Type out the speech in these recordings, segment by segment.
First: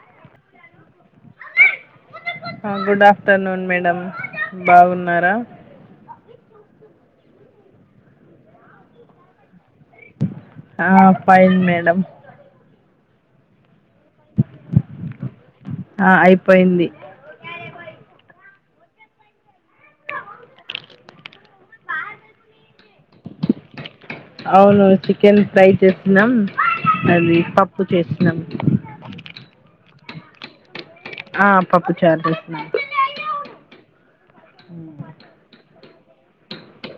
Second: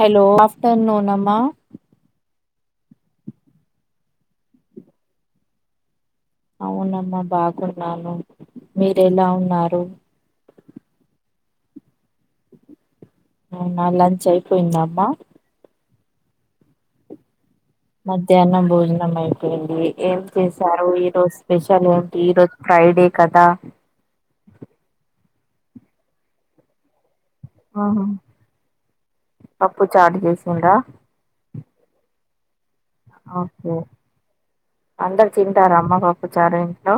Hello good afternoon అమ్మా ఆ good afternoon madam బాగున్నారా అవునమ్మా బాగున్నాను మీరు ఎలా ఉన్నారు ఆ ఫైన్ మేడం అవునా లంచ్ అయిపోయిందామ్మా ఆ అయిపోయింది మధ్యాహ్నం భోజనం అయిపోయింది ఏం చేసారు ఈ రోజు స్పెషల్ ఏంటి ఈ రోజ్ క ఫ్రైడే కదా అవును చికెన్ ఫ్రై చేస్తున్నాం అది పప్పు ఆహా చేసినాం పప్పు చారు చేసిందా ఆ పప్పు చారు చేసినా ఓకే అందరు తింటారా అమ్మ పప్పుచారు ఇంట్లో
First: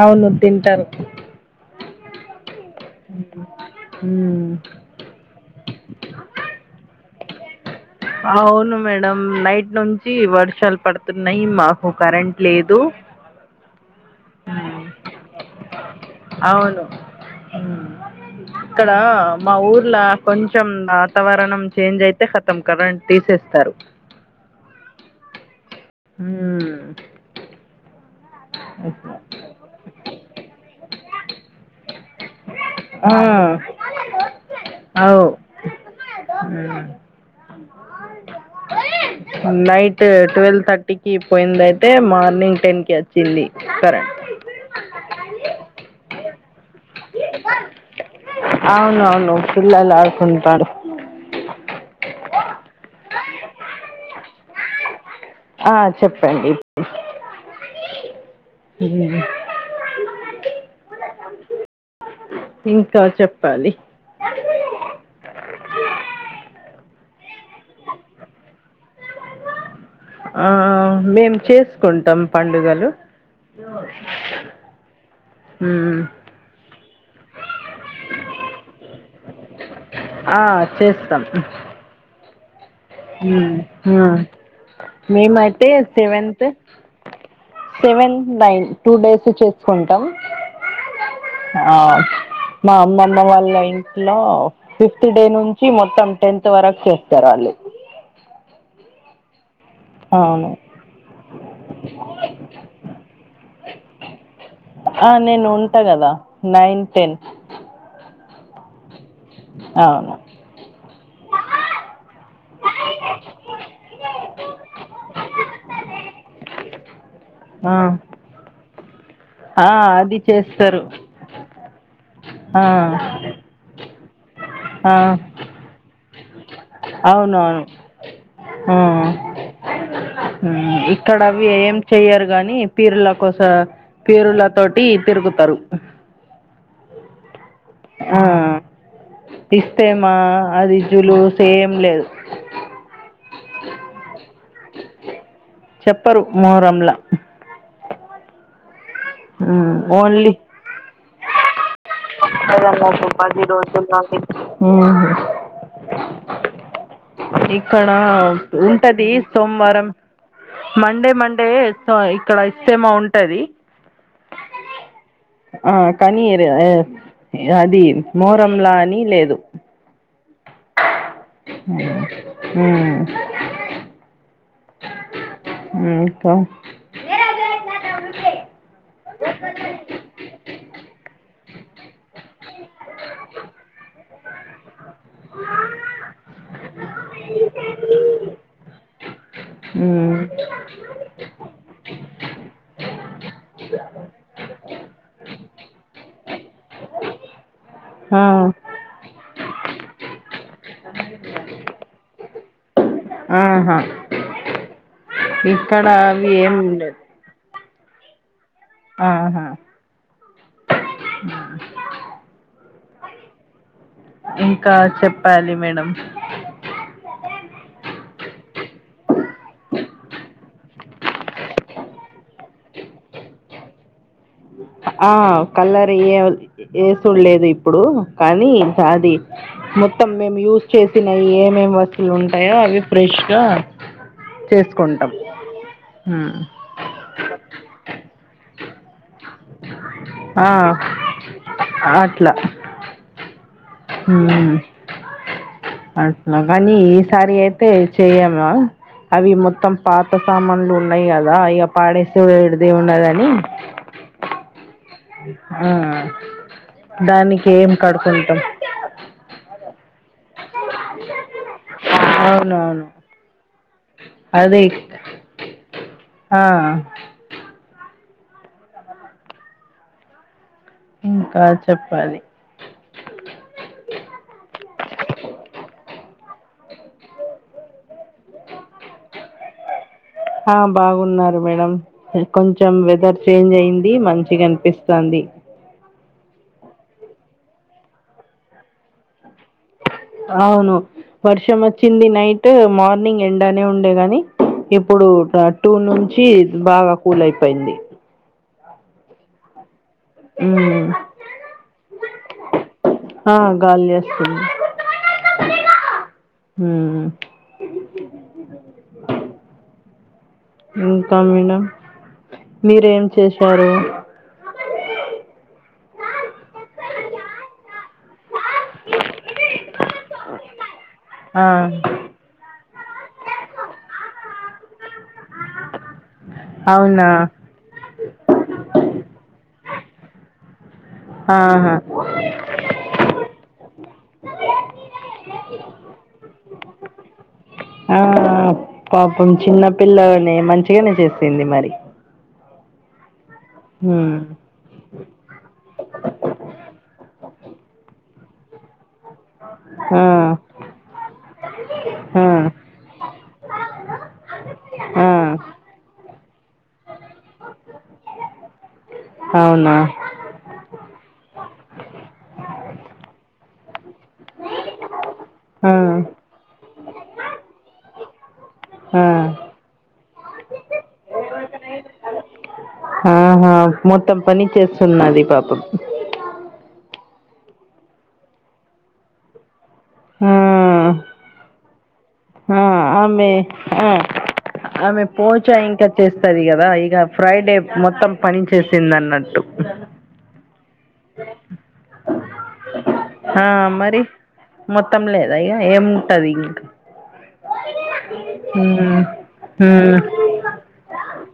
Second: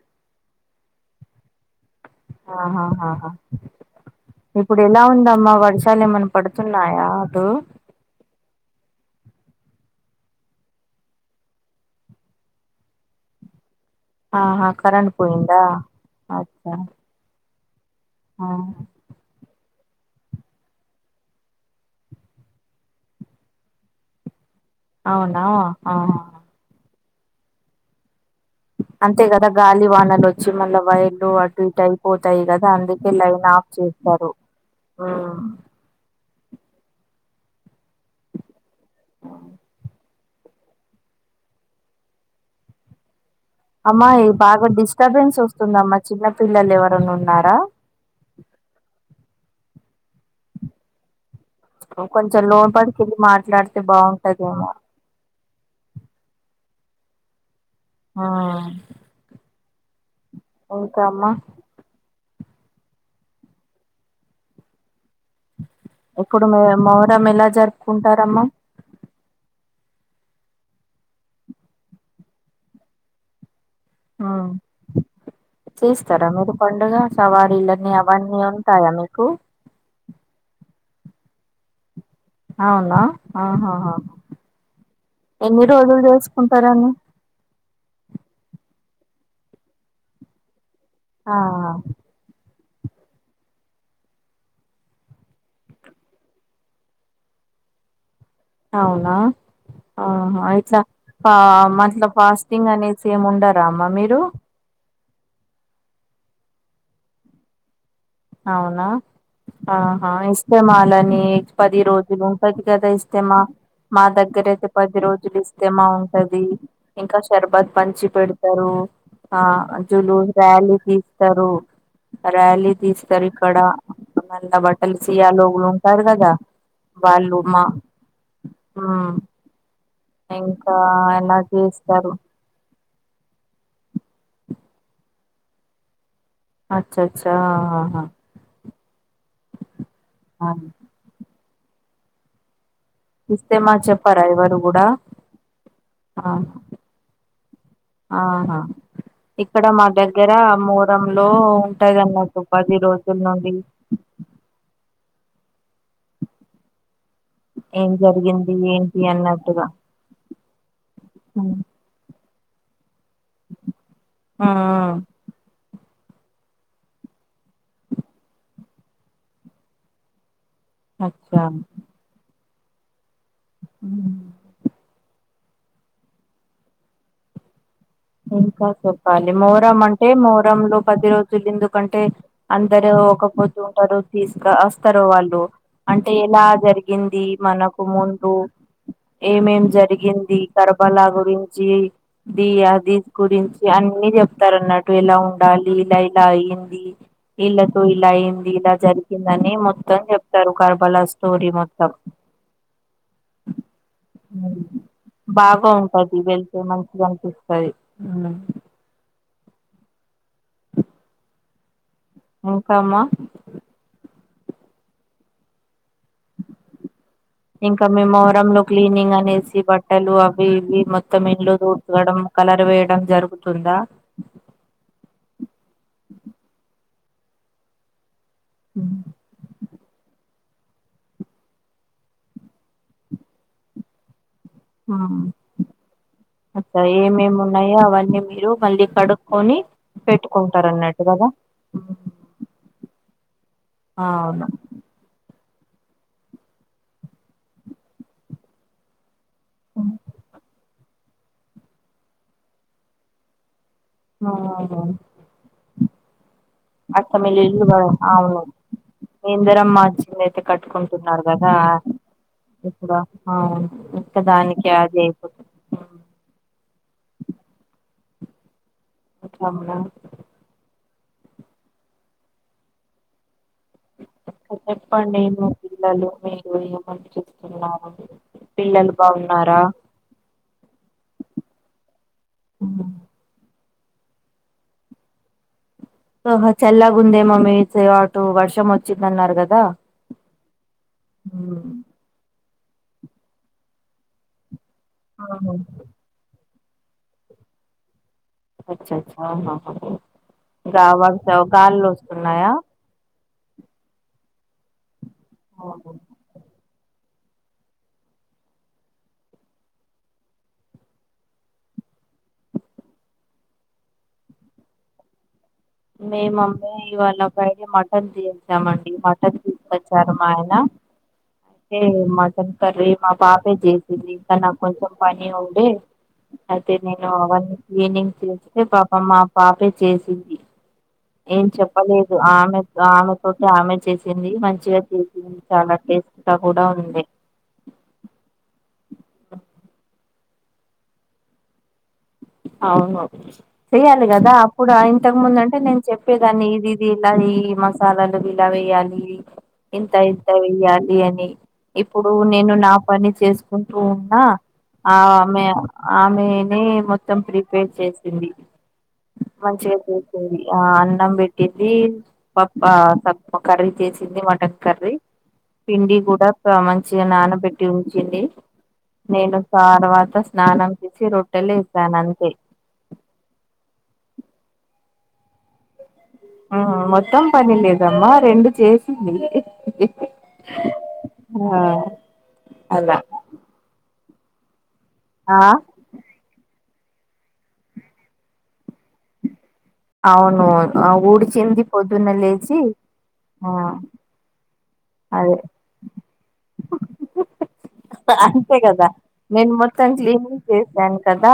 అవును తింటారు ఆహా హాహా మ్మ్. ఇప్పుడు ఎలా ఉందమ్మా వర్షాలు ఏమన్నా పడుతున్నా యా అదు అవును మేడం నైట్ నుంచి వర్షాలు పడుతున్నాయి మాకు కరెంట్ లేదు ఆహా మ్మ్. కరంట్ పోయిందా ఓకే అవును మ్మ్ ఇక్కడ మా ఊర్లో కొంచెం వాతావరణం చేంజ్ అయితే కతం కరెంట్ తీసేస్తారు అవునా ఆహా మ్మ్ అంతే కదా గాలి వానలు వచ్చి మళ్ళీ వైర్లు అటు ఇటు అయిపోతాయి కదా కదా అందుకే ఆ లైన్ ఆఫ్ చేస్తారు మ్మ్ నైట్ ట్వెల్వ్ థర్టీకిి పెండ్లి అయితే మార్నింగ్ టెన్ కి ఎత్ అమ్మాయ్ బాగా డిస్టర్బెన్స్ వస్తుందమ్మా చిన్న పిల్లలు ఎవరన్నా ఉన్నారా అవునవును పిల్లలు ఆడుకుంటారు కొంచెం లోన్ పాడికెళ్ళి మాట్లాడితే బాగుంటదేమో ఆ చెప్పండి ఆ [inaudible] ఇంకా చెప్పాలి ఎక్కడున్నావ్ మొహరం ఎలా జరుపుకుంటారమ్మా ఆ మేం చేసుకుంటాం పండుగలు ఆ మ్మ్ చేస్తారా మీరు పండుగ సవారీలన్నీ అవన్నీ ఉంటాయా మీకు ఆ చేస్తాం అవునా మ్మ్ ఆహాహా ఆ మేము ఎన్ని అయితే రోజులు సెవెన్త్ చేసుకుంటారని సెవెన్ నైన్ టూ డేసు చేసుకుంటాం ఆ మా అమ్మమ్మ వాళ్ళ ఇంట్లో ఫిఫ్త్ డే నుంచి మొత్తం టెన్త్ వరకు చేస్తారు వాళ్ళు అవునా ఆహా అవును ఇట్లా మట్ల ఫాస్టింగ్ అనేసి ఏమ్ ఉండరా అమ్మా మీరు ఆ నేను ఉంటా కదా నైన్ టెన్ అవునా ఆహా అవును ఇస్తేమాలని నే పది రోజులు ఉంటటి కదా ఇస్తేమా మా దగ్గర అయితే పది రోజులు ఇస్తే బ ఉంటది ఇంకా షర్బత్ ఆ, పంచి పెడుతరు ఆ జులు అది ర్యాలీ చేస్తారు తీస్తారు ఆ, ర్యాలీ తీస్ అక్కడ మళ ఆ, బట్టలు సియాలోగులు ఉంటారు కదా వాళ్ళు మా అవునవును ఆ ఉమ్ ఇంకా మ్మ్ ఇక్కడ ఎలా అవి ఏం చేస్తారు చెయ్యరు గని పీర్ల కోస పీరుల తోటి తిరుగుతారు అచ్చచ్చా ఆహా ఆ ఇత్తెమా అదిజులు ఏమ్ లేదు ఇస్తే మన్ చెప్పరా ఎవరు గూడా చెప్పరు మోరంలా ఆహా ఇక్కడ మా దగ్గర మూరం లో ఉంటది అన్నట్టు పది రోజుల నుండి అవి ఉ [inaudible] ఇక్కడ ఏం జరిగింది ఏంటి ఉంటది అన్నట్టుగా సోమవారం మండే మండే ఇస్త ఇక్కడ ఇస్తేమ ఉంటది ఆ ఆ కానీ అది మోరంలా అని లేదు అచ్చా హ ఉ ఉ ఇంకా ఇంకా చెప్పాలి మోరం అంటే మోరంలో పది రోజులు ఎందుకంటే అందరు ఒకపోద్దు ఉంటారు తీస్ కాస్ స్తారు వాళ్ళు అంటే ఎలా జరిగింది మనకు ముందు ఏమేం మ్మ్ జరిగింది కర్బలా గురించి ది దిడ్ గురించి అన్ని చెప్తారు అన్నట్టు ఎలా ఉండాలి లైక్ ఇలా అయింది ఈల్ల తో ఇలా ఆ అయింది ఇలా జరిగిందని మొత్తం చెప్తరు కర్బలా స్టోరీ మొత్తం ఆహా బాగా ఇక్కడ ఉంటది అవి ఏం వెళ్తే లేదు మంచిగా అనిపిస్తు సరి ఉమ్ ఆహా ఇంకా మా ఇంకా చెప్పాలి మేడం ఇంకా మేము లో క్లీనింగ్ అనేసి బట్టలు అవి ఇవి మొత్తం ఇంలో ఉతకడం కలర్ వేయడం జరుగు తుందా ఆ కలర్ ఏయ ఏసుడులేదు ఇప్పుడు కానీ అది మొత్తం మేము యూజ్ చేసినవి ఏమేం వస్తువులు ఉంటాయో అవి ఫ్రెష్గా చేసుకుంటాం ఉమ్. అక్కడ ఏమేమి ఉన్నాయో అవన్నీ మీరు మళ్ళీ కడుక్ కొని ఆ పెట్టుకుంటారు అన్నట్టు కదా అట్లా ఆ అవును అట్ల కానీ ఈసారి అయితే చెయమా అవి మొత్తం పాత సామాన్లు ఉన్నాయి కదా ఇక పాడేసేడు విడిదే ఉన్నదని ఆ ఆ దానికి ఏం కడుకుంటాం ఇందరమ్మ అ చ్చిందయితే కట్టుకుంటున్నారు కదా అవునవును ఇప్పుడ అవును ఇక్క అదే దానికి ఆడి అయిపోతాది ఆ ఇంకా మేడం ఇంకా చెప్పాలి చెప్పండి నను పిల్లలు మీరు ఏమనిచెస్తున్నాను పిల్లలు బాగున్నారా ఆ బాగున్నారు మేడం కొంచెం వెదర్ చేంజ్ అయింది మంచిగా అనిపిస్తాంది ఇ ఆహ చల్లగుందేమో మీ అటు వర్షం వచ్చిందన్నారు కదా అవును వర్షం వచ్చింది నైట్ మార్నింగ్ ఎండానే ఉండే గాని ఇప్పుడు ట ఆహా, టూ నుంచి బాగా కూల్ అయిపోయింది అచ్చ అచ్చ ఆహా ఆహా ఇంగా మ్మ్ వ గాలోస్తున్నాయా ఆ గాలిలేస్తుంది ఓహో హు ఇంకా మేడం మీరేం చేశారు మేము మమ్మీ వాళ్ళ [unintelligible] మటన్ తీ చ్చామండి మటన్ తీస్కొని వచ్చారు మా ఆయన ఆ అయితే మటన్ కర్రీ మా పాపే చేసింది ఇంకా నాకు కొంచెం పని ఉండే అయితే అవునా నేను అవన్నీ క్లీనింగ్ చేస్తే పాపం ఆ పాపే చేసింది ఏం ఆహా చెప్పలేదు ఆమె ఆమె తోటి ఆమె చేసింది మంచిగా చేసింది చాలా టేస్ట్ గా కూడా ఉంది ఆ పాపం చిన్నపిల్లనే మంచిగానే చేసింది మరి అవును చెయ్యాలి మ్మ్ కదా అప్పుడు ఇంతకు ముందు అంటే నేను చెప్పేదాన్ని ఇది ఇది ఇలా ఈ మసాలలు ఇలా వెయ్యాలి ఇంత ఆ ఇంత వెయ్యాలి అని ఇప్పుడు ఆ నేను నా పని చేసుకు టువున్న ఆ ఆమే అమేనే మో మొత్తం ప్రిపేర్ చేసింది అవునా మంచిగా చేసింది ఆ అన్నం బెట్టింది పప్ప కర్రీ చేసింది మటన్ కర్రీ ఆ పిండి కూడా మంచిగా నానబెట్టి ఉంచింది ఆ నేను తర్వాత స్నానం చేసి రొట్టలే ఆహా మొత్తం పని చేస్తున్నది పాపం ఉ మొత్తం పని లేదమ్మా రెండు చేసింది ఆ ఆ ఆ అలా ఆమె ఆ ఆమె ఆ పోచా ఇంకా చేస్తది కదా ఇక ఫ్రైడే మొత్తం పని చేసింది అన్నట్టు అవును ఆ ఊడిచింది పొద్దున్న లేచి ఆ మరి మొత్తం లేదు అదే అయ ఏముంటది ఇంకా అంతే కదా మ్మ్ నేను మొత్తం మ్మ్ క్లీనింగ్ చేసాను కదా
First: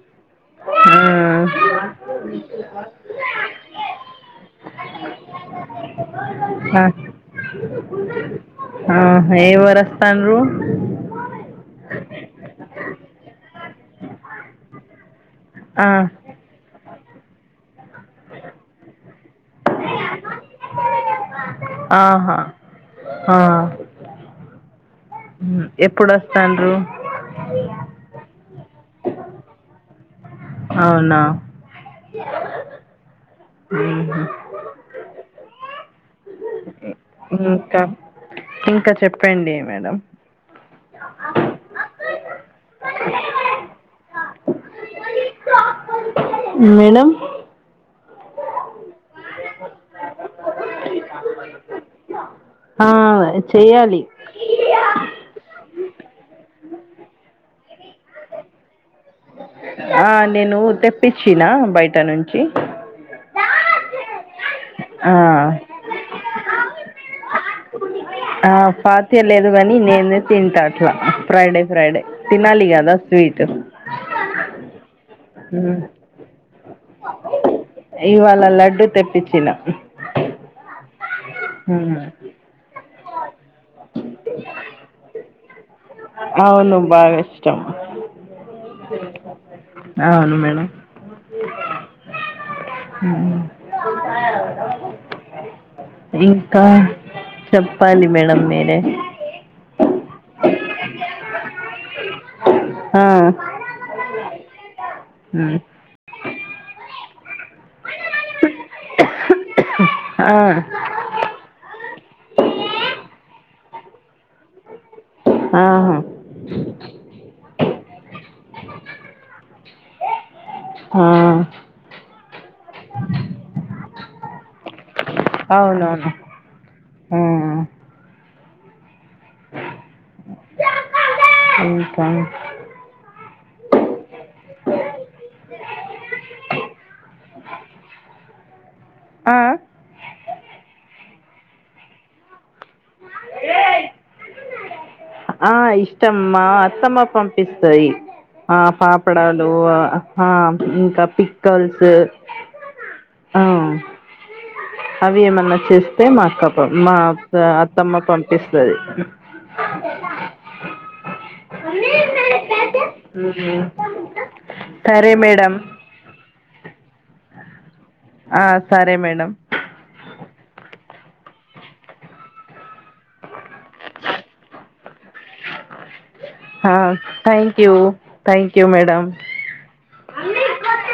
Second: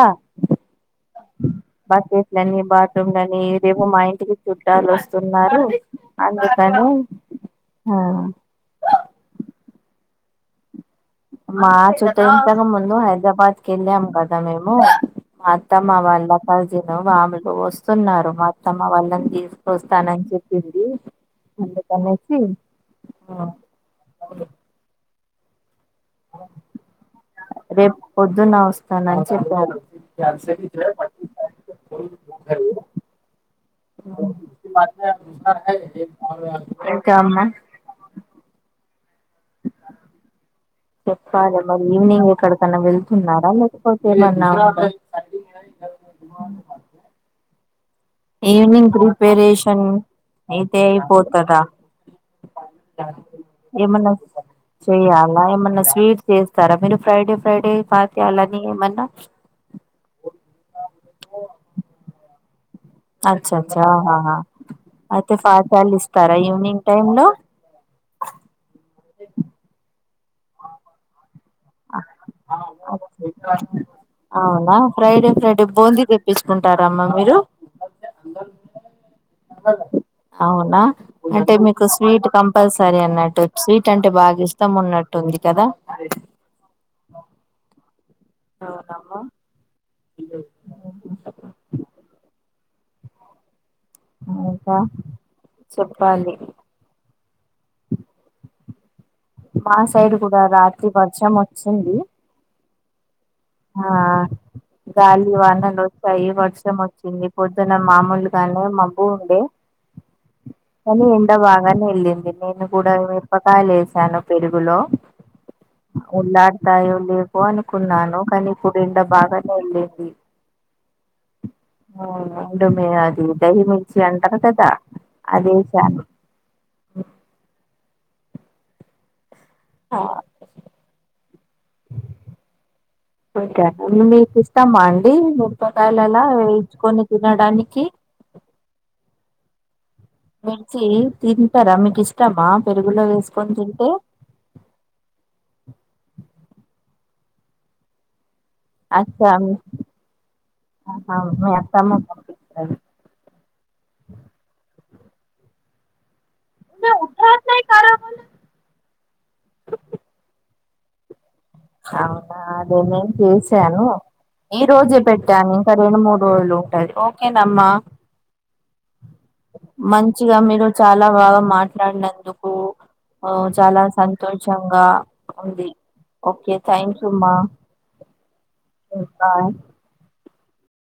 బాకెట్లని బాత్రూమ్లని రేపు మా ఇంటికి చూ ట్టాలు వస్తున్నారు అందుకని ఆ ఆహా ఎవరూ వస్తండ్రూ మా [unintelligible] ముందు హైదరాబాద్ కి వెళ్ళాం కదా మేము మా ఆ అత్తమ్మ వాళ్ళ కజిన్ వా ఆమెతో వస్తున్నారు మా అత్తమ్మ వాళ్ళని తీసు వస్తానని చెప్పింది ఆహా అందుకనేసి ఉ అవును ఉ ఎప్పుడు వస్తండ్రు స్తానని చెప్పారు అవునా [inaudible] ఊహు [inaudible] ఇంకా ఉ అమ్మ ఇంకా ఇంకా చెప్పండి మేడం చెప్పాలి మరి ఈవినింగ్ ఎక్కడకన్నా వెళ్తున్నారా లేకపోతే ఎళన్నా [inaudible] మేడం ఈవినింగ్ ప్రిపరేషన్ అయితే అయిపోతారా ఆ చెయ్యాలి ఏమన్నా చేయాలా ఏమన్నా స్వీట్ చేస్తారా మీరు ఫ్రైడే ఫ్రైడే పాత్యాలని ఏమన్నా ఆ నేను తెప్పించిన బయట నుంచి అచ్చ అచ్చాహాహా ఆ అయితే ఫాతియాలు ఇస్తారా ఈవినింగ్ టైం లో ఆ తెలేదు కానీ నేను తింటా అట్లా ఫ్రైడే ఫ్రైడే తినాలి కదా స్వీట్ అవునా ఫ్రైడే ఫ్రైడే మ్మ్. బూందీ తెప్పించుకుంటారా అమ్మా మీరు ఇవాళ లడ్డుూ తెప్పించిన అవునా అంటే మీకు మ్మ్. స్వీట్ కంపల్సరీ అన్నట్టు స్వీట్ అంటే బాగా ఇష్టం ఉన్నట్టు ఉంది కదా అ అవును బాగా ఇష్టం అవును చెప్ప ఉ ఇంకా చెప్పాలి ఇంకా చెప్పాలి మేడంమ్ మీరే తీ వర్షం వచ్చింది ఆ ఆ గాలి ఉమ్. వానలు వచ్చాయి వర్షం వచ్చింది పొద్దున మామూలుగానే మబ్బు ఉండే ఆ కానీ ఎండ బాగానే వెళ్ళి ది నేను కూడా మిరపకాయలు వేశాను పెరుగులో ఆహా ఉళ్లాడతాయో లేవో అనుకున్నాను కానీ ఇప్పుడు ఎండ బాగానే వెళ్ళింది ఆ రండు మే అది దయిమిర్చి అంటరు కదా అదే వేసా అవునవును ఆ ఇంకా ఇంకా మీకి ఇష్టమ అండి మిరపకాయలు అలా వేయించుకొని తినడానికి ఆ మిర్చి తింటారా మీకి ఇష్టమా పెరుగులో వేసుకొని తింటే ఆ ఇష్టం మా అత్తమ్మ పంపిస్తది ఆ అచ్చ పాపడాలు ఆ ఇంకా ఆహా మీ పిక్కల్స్ అత్తమ్మ పంపిస్తది ఆ ఉ అవి ఏమన్నా చేస్తే మా కపం మా అత్త అత్తమ్మ పంపిస్తది అవునా అది నెన్ తీసాను ఈ రోజే సరే పెట్టాను మేడం ఇంకా రెండు మూడు రోజులు ఉంటాది ఓకేనమ్మా ఆ సరే మేడం మంచిగా మీరు చాలా బాగా మాట్లాడినందుకు ఉ చాలా సంతోషంగా ఉంది ఓకే థ్యాంక్ యూ మ thank you thank you madam ఉంటా